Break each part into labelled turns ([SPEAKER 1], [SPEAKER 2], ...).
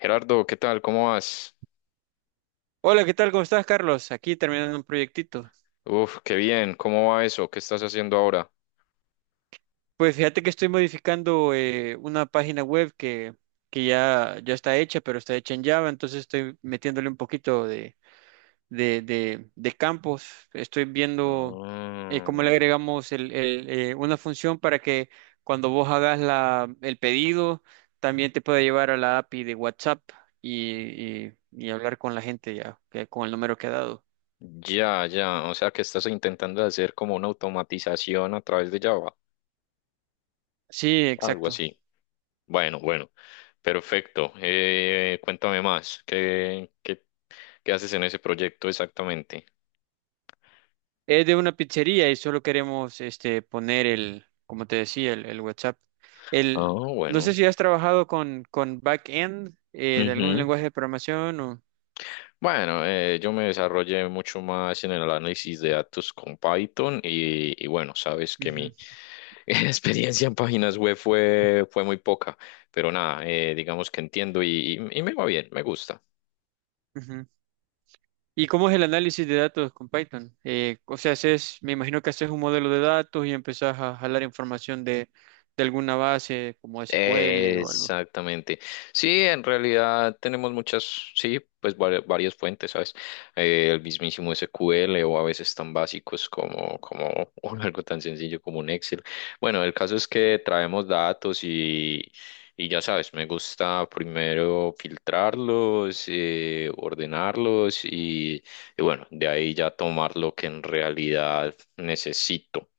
[SPEAKER 1] Gerardo, ¿qué tal? ¿Cómo vas?
[SPEAKER 2] Hola, ¿qué tal? ¿Cómo estás, Carlos? Aquí terminando un proyectito.
[SPEAKER 1] Uf, qué bien. ¿Cómo va eso? ¿Qué estás haciendo ahora?
[SPEAKER 2] Pues fíjate que estoy modificando una página web que ya está hecha, pero está hecha en Java, entonces estoy metiéndole un poquito de campos. Estoy viendo cómo le
[SPEAKER 1] Mm,
[SPEAKER 2] agregamos el- el, eh, una función para que cuando vos hagas el pedido, también te pueda llevar a la API de WhatsApp y hablar con la gente ya, con el número que ha dado.
[SPEAKER 1] ya, ya. O sea, que estás intentando hacer como una automatización a través de Java,
[SPEAKER 2] Sí,
[SPEAKER 1] algo
[SPEAKER 2] exacto.
[SPEAKER 1] así. Bueno, bueno. Perfecto. Cuéntame más. ¿Qué haces en ese proyecto exactamente?
[SPEAKER 2] Es de una pizzería y solo queremos este poner como te decía, el WhatsApp.
[SPEAKER 1] Ah,
[SPEAKER 2] El, no sé
[SPEAKER 1] bueno.
[SPEAKER 2] si has trabajado con backend de algún lenguaje de programación o.
[SPEAKER 1] Bueno, yo me desarrollé mucho más en el análisis de datos con Python y bueno, sabes que
[SPEAKER 2] Ujú,
[SPEAKER 1] mi experiencia en páginas web fue muy poca, pero nada, digamos que entiendo y me va bien, me gusta.
[SPEAKER 2] ujú. ¿Y cómo es el análisis de datos con Python? O sea, me imagino que haces un modelo de datos y empezás a jalar información de alguna base como SQL o algo.
[SPEAKER 1] Exactamente. Sí, en realidad tenemos sí, pues varias fuentes, ¿sabes? El mismísimo SQL o a veces tan básicos como, como o algo tan sencillo como un Excel. Bueno, el caso es que traemos datos y ya sabes, me gusta primero filtrarlos, ordenarlos y bueno, de ahí ya tomar lo que en realidad necesito.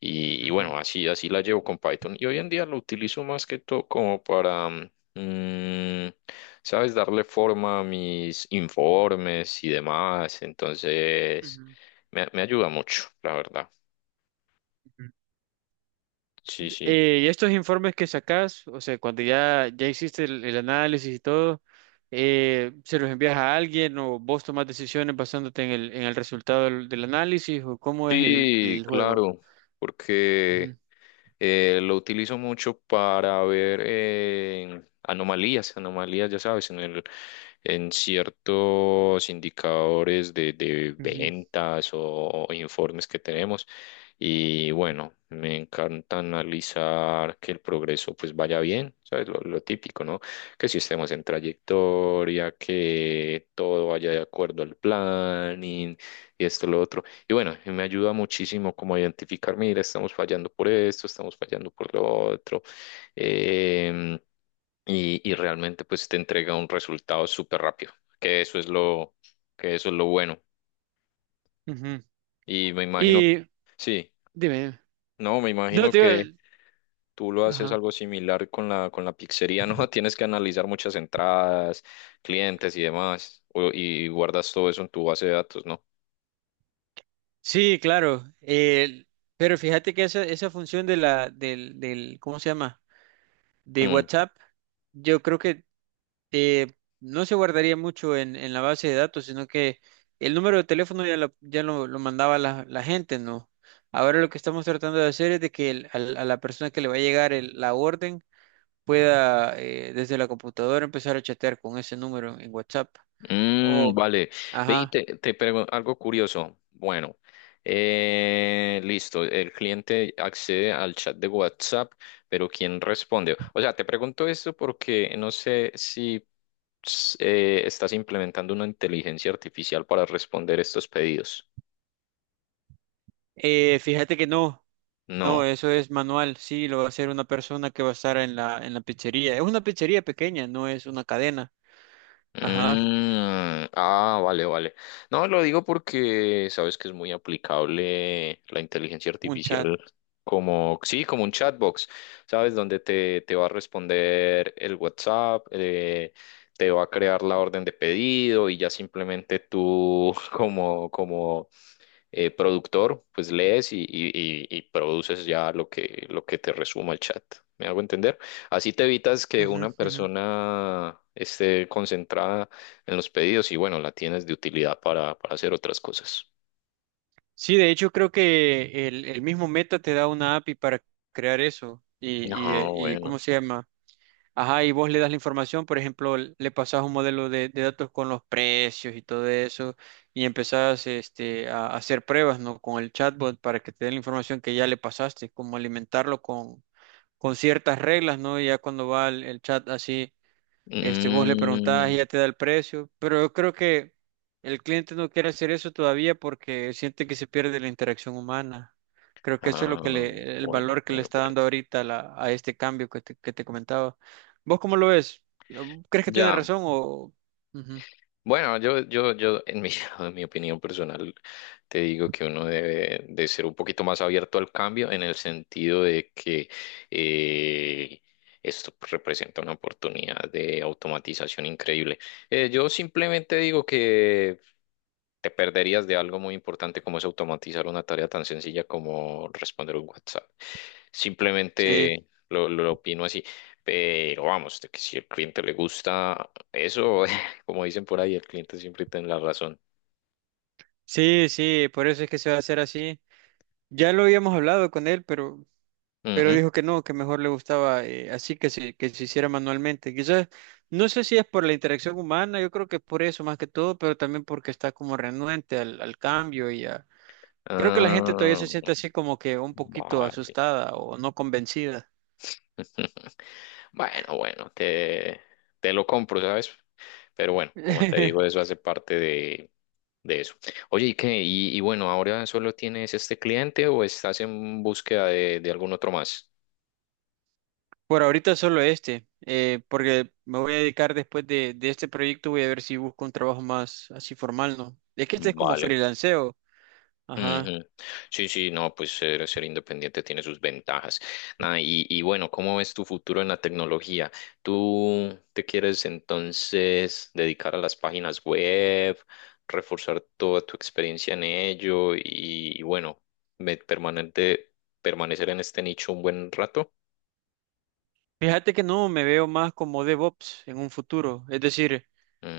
[SPEAKER 1] Y
[SPEAKER 2] Ujú,
[SPEAKER 1] bueno, así la llevo con Python. Y hoy en día lo utilizo más que todo como para, mm, ¿sabes? Darle forma a mis informes y demás. Entonces,
[SPEAKER 2] ujú,
[SPEAKER 1] me ayuda mucho, la verdad.
[SPEAKER 2] ujú.
[SPEAKER 1] Sí, sí.
[SPEAKER 2] Y estos informes que sacas, o sea, cuando ya hiciste el análisis y todo, ¿se los envías a alguien o vos tomás decisiones basándote en en el resultado del análisis o cómo es
[SPEAKER 1] Sí,
[SPEAKER 2] el juego?
[SPEAKER 1] claro, porque
[SPEAKER 2] Ujú,
[SPEAKER 1] Lo utilizo mucho para ver anomalías, ya sabes, en ciertos indicadores de
[SPEAKER 2] ujú,
[SPEAKER 1] ventas o informes que tenemos. Y bueno, me encanta analizar que el progreso pues vaya bien, ¿sabes? Lo típico, ¿no? Que si estemos en trayectoria, que todo vaya de acuerdo al planning y esto, lo otro. Y bueno, y me ayuda muchísimo como a identificar, mira, estamos fallando por esto, estamos fallando por lo otro. em, y realmente pues te entrega un resultado súper rápido, que eso es lo bueno.
[SPEAKER 2] ujú.
[SPEAKER 1] Y me imagino,
[SPEAKER 2] Y
[SPEAKER 1] sí,
[SPEAKER 2] dime,
[SPEAKER 1] no, me
[SPEAKER 2] no
[SPEAKER 1] imagino
[SPEAKER 2] te iba-
[SPEAKER 1] que tú lo haces
[SPEAKER 2] Ajá.
[SPEAKER 1] algo similar con con la pizzería, ¿no? Tienes que analizar muchas entradas, clientes y demás, y guardas todo eso en tu base de datos, ¿no?
[SPEAKER 2] Sí, claro. Pero fíjate que esa función de la, ¿cómo se llama? De
[SPEAKER 1] Mm.
[SPEAKER 2] WhatsApp, yo creo que eh, no se guardaría mucho en la base de datos, sino que el número de teléfono ya, ya lo mandaba la gente, ¿no? Ahora lo que estamos tratando de hacer es de que a la persona que le va a llegar la orden pueda desde la computadora empezar a chatear con ese número en WhatsApp.
[SPEAKER 1] Mm,
[SPEAKER 2] O,
[SPEAKER 1] vale. Ve y
[SPEAKER 2] ajá,
[SPEAKER 1] te pregunto algo curioso. Bueno, listo. El cliente accede al chat de WhatsApp, pero ¿quién responde? O sea, te pregunto esto porque no sé si estás implementando una inteligencia artificial para responder estos pedidos.
[SPEAKER 2] fíjate que no. No,
[SPEAKER 1] No.
[SPEAKER 2] eso es manual, sí, lo va a hacer una persona que va a estar en la pizzería. Es una pizzería pequeña, no es una cadena. Ajá,
[SPEAKER 1] Mm, ah, vale, vale. No, lo digo porque sabes que es muy aplicable la inteligencia
[SPEAKER 2] un chat.
[SPEAKER 1] artificial como, sí, como un chatbox, ¿sabes? Donde te va a responder el WhatsApp, te va a crear la orden de pedido y ya simplemente tú como, como productor, pues lees y produces ya lo que te resuma el chat. ¿Me hago entender? Así te evitas que
[SPEAKER 2] Ujú,
[SPEAKER 1] una
[SPEAKER 2] ujú.
[SPEAKER 1] persona esté concentrada en los pedidos y bueno, la tienes de utilidad para hacer otras cosas.
[SPEAKER 2] Sí, de hecho creo que el mismo Meta te da una API para crear eso y, y,
[SPEAKER 1] Ah,
[SPEAKER 2] eh, y ¿cómo
[SPEAKER 1] bueno.
[SPEAKER 2] se llama? Ajá, y vos le das la información, por ejemplo, le pasás un modelo de datos con los precios y todo eso y empezás este, a hacer pruebas, ¿no? Con el chatbot para que te dé la información que ya le pasaste, como alimentarlo con ciertas reglas, ¿no? Y ya cuando va el chat así este, vos le preguntás y
[SPEAKER 1] Mm,
[SPEAKER 2] ya te da el precio, pero yo creo que el cliente no quiere hacer eso todavía porque siente que se pierde la interacción humana. Creo que eso es lo que
[SPEAKER 1] ah,
[SPEAKER 2] le, el
[SPEAKER 1] bueno,
[SPEAKER 2] valor que le
[SPEAKER 1] bueno,
[SPEAKER 2] está
[SPEAKER 1] bueno.
[SPEAKER 2] dando ahorita a a este cambio que te comentaba. ¿Vos cómo lo ves? ¿Crees que tiene
[SPEAKER 1] Ya.
[SPEAKER 2] razón o...? Ujú.
[SPEAKER 1] Bueno, yo, en mi, en mi opinión personal, te digo que uno debe de ser un poquito más abierto al cambio en el sentido de que eh, esto representa una oportunidad de automatización increíble. Yo simplemente digo que te perderías de algo muy importante como es automatizar una tarea tan sencilla como responder un WhatsApp.
[SPEAKER 2] Sí,
[SPEAKER 1] Simplemente lo opino así. Pero vamos, de que si al cliente le gusta eso, como dicen por ahí, el cliente siempre tiene la razón.
[SPEAKER 2] sí, sí, por eso es que se va a hacer así. Ya lo habíamos hablado con él, pero
[SPEAKER 1] Ujú.
[SPEAKER 2] dijo que no, que mejor le gustaba así que se hiciera manualmente. Quizás, no sé si es por la interacción humana, yo creo que es por eso más que todo, pero también porque está como renuente al, al cambio y a... Creo que la gente todavía
[SPEAKER 1] Ah,
[SPEAKER 2] se siente así como que un poquito
[SPEAKER 1] vale.
[SPEAKER 2] asustada o no convencida.
[SPEAKER 1] Bueno, te lo compro, ¿sabes? Pero bueno, como te digo, eso hace parte de eso. Oye, ¿y qué? Y bueno, ¿ahora solo tienes este cliente o estás en búsqueda de algún otro más?
[SPEAKER 2] Por ahorita solo este, porque me voy a dedicar después de este proyecto, voy a ver si busco un trabajo más así formal, ¿no? Es que este es como
[SPEAKER 1] Vale.
[SPEAKER 2] freelanceo. Ajá.
[SPEAKER 1] Ujú. Sí, sí, no, pues ser independiente tiene sus ventajas. Nada, y bueno, ¿cómo ves tu futuro en la tecnología? ¿Tú te quieres entonces dedicar a las páginas web, reforzar toda tu experiencia en ello y bueno, me- permanente, permanecer en este nicho un buen rato?
[SPEAKER 2] Fíjate que no, me veo más como DevOps en un futuro, es decir,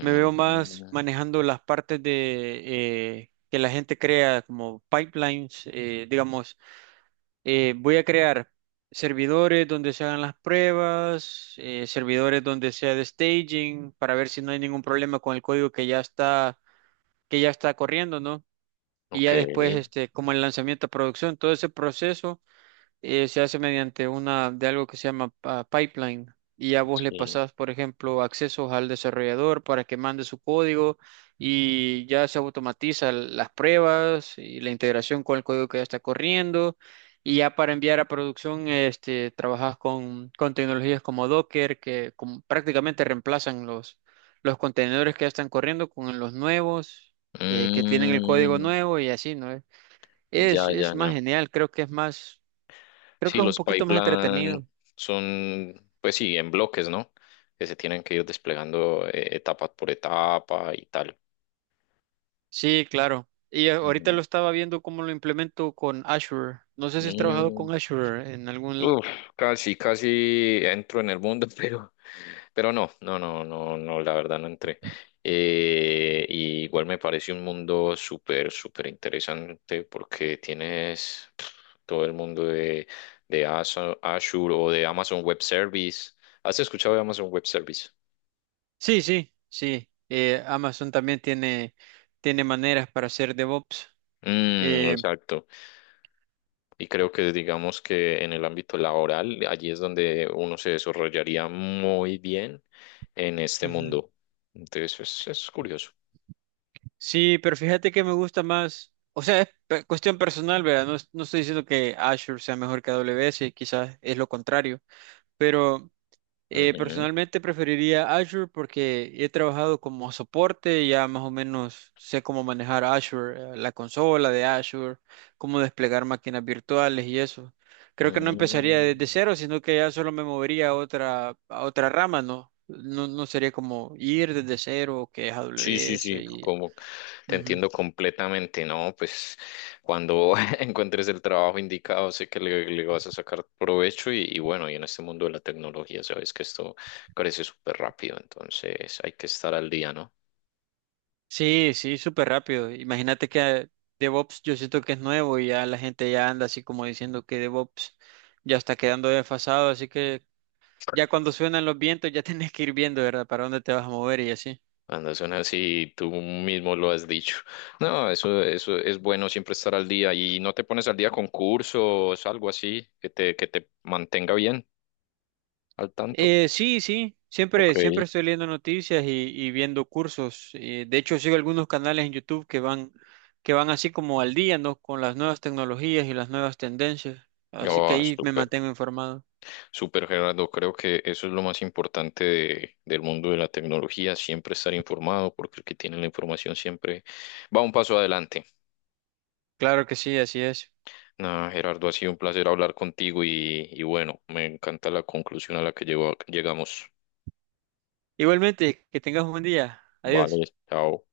[SPEAKER 2] me veo más manejando las partes de que la gente crea como pipelines, digamos, voy a crear servidores donde se hagan las pruebas, servidores donde sea de staging para ver si no hay ningún problema con el código que ya está corriendo, ¿no? Y
[SPEAKER 1] ok,
[SPEAKER 2] ya después este como el lanzamiento a producción, todo ese proceso se hace mediante una de algo que se llama pipeline y a vos le
[SPEAKER 1] sí.
[SPEAKER 2] pasás, por ejemplo, accesos al desarrollador para que mande su código y ya se automatiza las pruebas y la integración con el código que ya está corriendo y ya para enviar a producción este trabajas con tecnologías como Docker que como prácticamente reemplazan los contenedores que ya están corriendo con los nuevos que tienen el código
[SPEAKER 1] Mm,
[SPEAKER 2] nuevo y así, ¿no?
[SPEAKER 1] ya,
[SPEAKER 2] Es
[SPEAKER 1] ya,
[SPEAKER 2] más
[SPEAKER 1] ya.
[SPEAKER 2] genial, creo que es más. Creo
[SPEAKER 1] Sí,
[SPEAKER 2] que es un
[SPEAKER 1] los
[SPEAKER 2] poquito más
[SPEAKER 1] pipeline
[SPEAKER 2] entretenido.
[SPEAKER 1] son, pues sí, en bloques, ¿no? Que se tienen que ir desplegando etapa por etapa y tal.
[SPEAKER 2] Sí, claro. Y ahorita lo
[SPEAKER 1] Mm,
[SPEAKER 2] estaba viendo cómo lo implemento con Azure. No sé si has trabajado
[SPEAKER 1] mm,
[SPEAKER 2] con Azure en algún...
[SPEAKER 1] uf, casi, casi entro en el mundo, pero no, no, no, no, no, la verdad no entré. Y igual me parece un mundo súper, súper interesante porque tienes todo el mundo de Azure o de Amazon Web Service. ¿Has escuchado de Amazon Web Service?
[SPEAKER 2] Sí, sí, sí. Amazon también tiene, tiene maneras para hacer DevOps.
[SPEAKER 1] Mm,
[SPEAKER 2] Eh,
[SPEAKER 1] exacto. Y creo que digamos que en el ámbito laboral, allí es donde uno se desarrollaría muy bien en este
[SPEAKER 2] ujú.
[SPEAKER 1] mundo. Entonces es curioso.
[SPEAKER 2] Sí, pero fíjate que me gusta más. O sea, es cuestión personal, ¿verdad? No, es- no estoy diciendo que Azure sea mejor que AWS, quizás es lo contrario. Pero
[SPEAKER 1] Ujú.
[SPEAKER 2] personalmente preferiría Azure porque he trabajado como soporte, ya más o menos sé cómo manejar Azure, la consola de Azure, cómo desplegar máquinas virtuales y eso. Creo que no empezaría desde
[SPEAKER 1] Mm.
[SPEAKER 2] cero, sino que ya solo me movería a otra rama, ¿no? No, no sería como ir desde cero, que es
[SPEAKER 1] Sí, sí,
[SPEAKER 2] AWS
[SPEAKER 1] sí,
[SPEAKER 2] y...
[SPEAKER 1] como te
[SPEAKER 2] Ujú.
[SPEAKER 1] entiendo completamente, ¿no? Pues cuando encuentres el trabajo indicado, sé que le vas a sacar provecho y bueno, y en este mundo de la tecnología, sabes que esto crece súper rápido, entonces hay que estar al día, ¿no?
[SPEAKER 2] Sí, sí, súper rápido. Imagínate que DevOps yo siento que es nuevo y ya la gente ya anda así como diciendo que DevOps ya está quedando desfasado, así que ya cuando suenan los vientos ya tenés que ir viendo, ¿verdad? Para dónde te vas a mover y así.
[SPEAKER 1] Cuando son así, tú mismo lo has dicho. No, eso es bueno siempre estar al día y no te pones al día con cursos, algo así, que te mantenga bien al tanto.
[SPEAKER 2] Sí, sí,
[SPEAKER 1] Ok.
[SPEAKER 2] siempre, siempre estoy leyendo noticias y viendo cursos. De hecho, sigo algunos canales en YouTube que van así como al día, ¿no? Con las nuevas tecnologías y las nuevas tendencias. Así que
[SPEAKER 1] Oh,
[SPEAKER 2] ahí me
[SPEAKER 1] súper,
[SPEAKER 2] mantengo informado.
[SPEAKER 1] súper Gerardo. Creo que eso es lo más importante del mundo de la tecnología, siempre estar informado, porque el que tiene la información siempre va un paso adelante.
[SPEAKER 2] Claro que sí, así es.
[SPEAKER 1] Nada, Gerardo, ha sido un placer hablar contigo y bueno, me encanta la conclusión a la que llegamos.
[SPEAKER 2] Igualmente, que tengas un buen día. Adiós.
[SPEAKER 1] Vale, chao.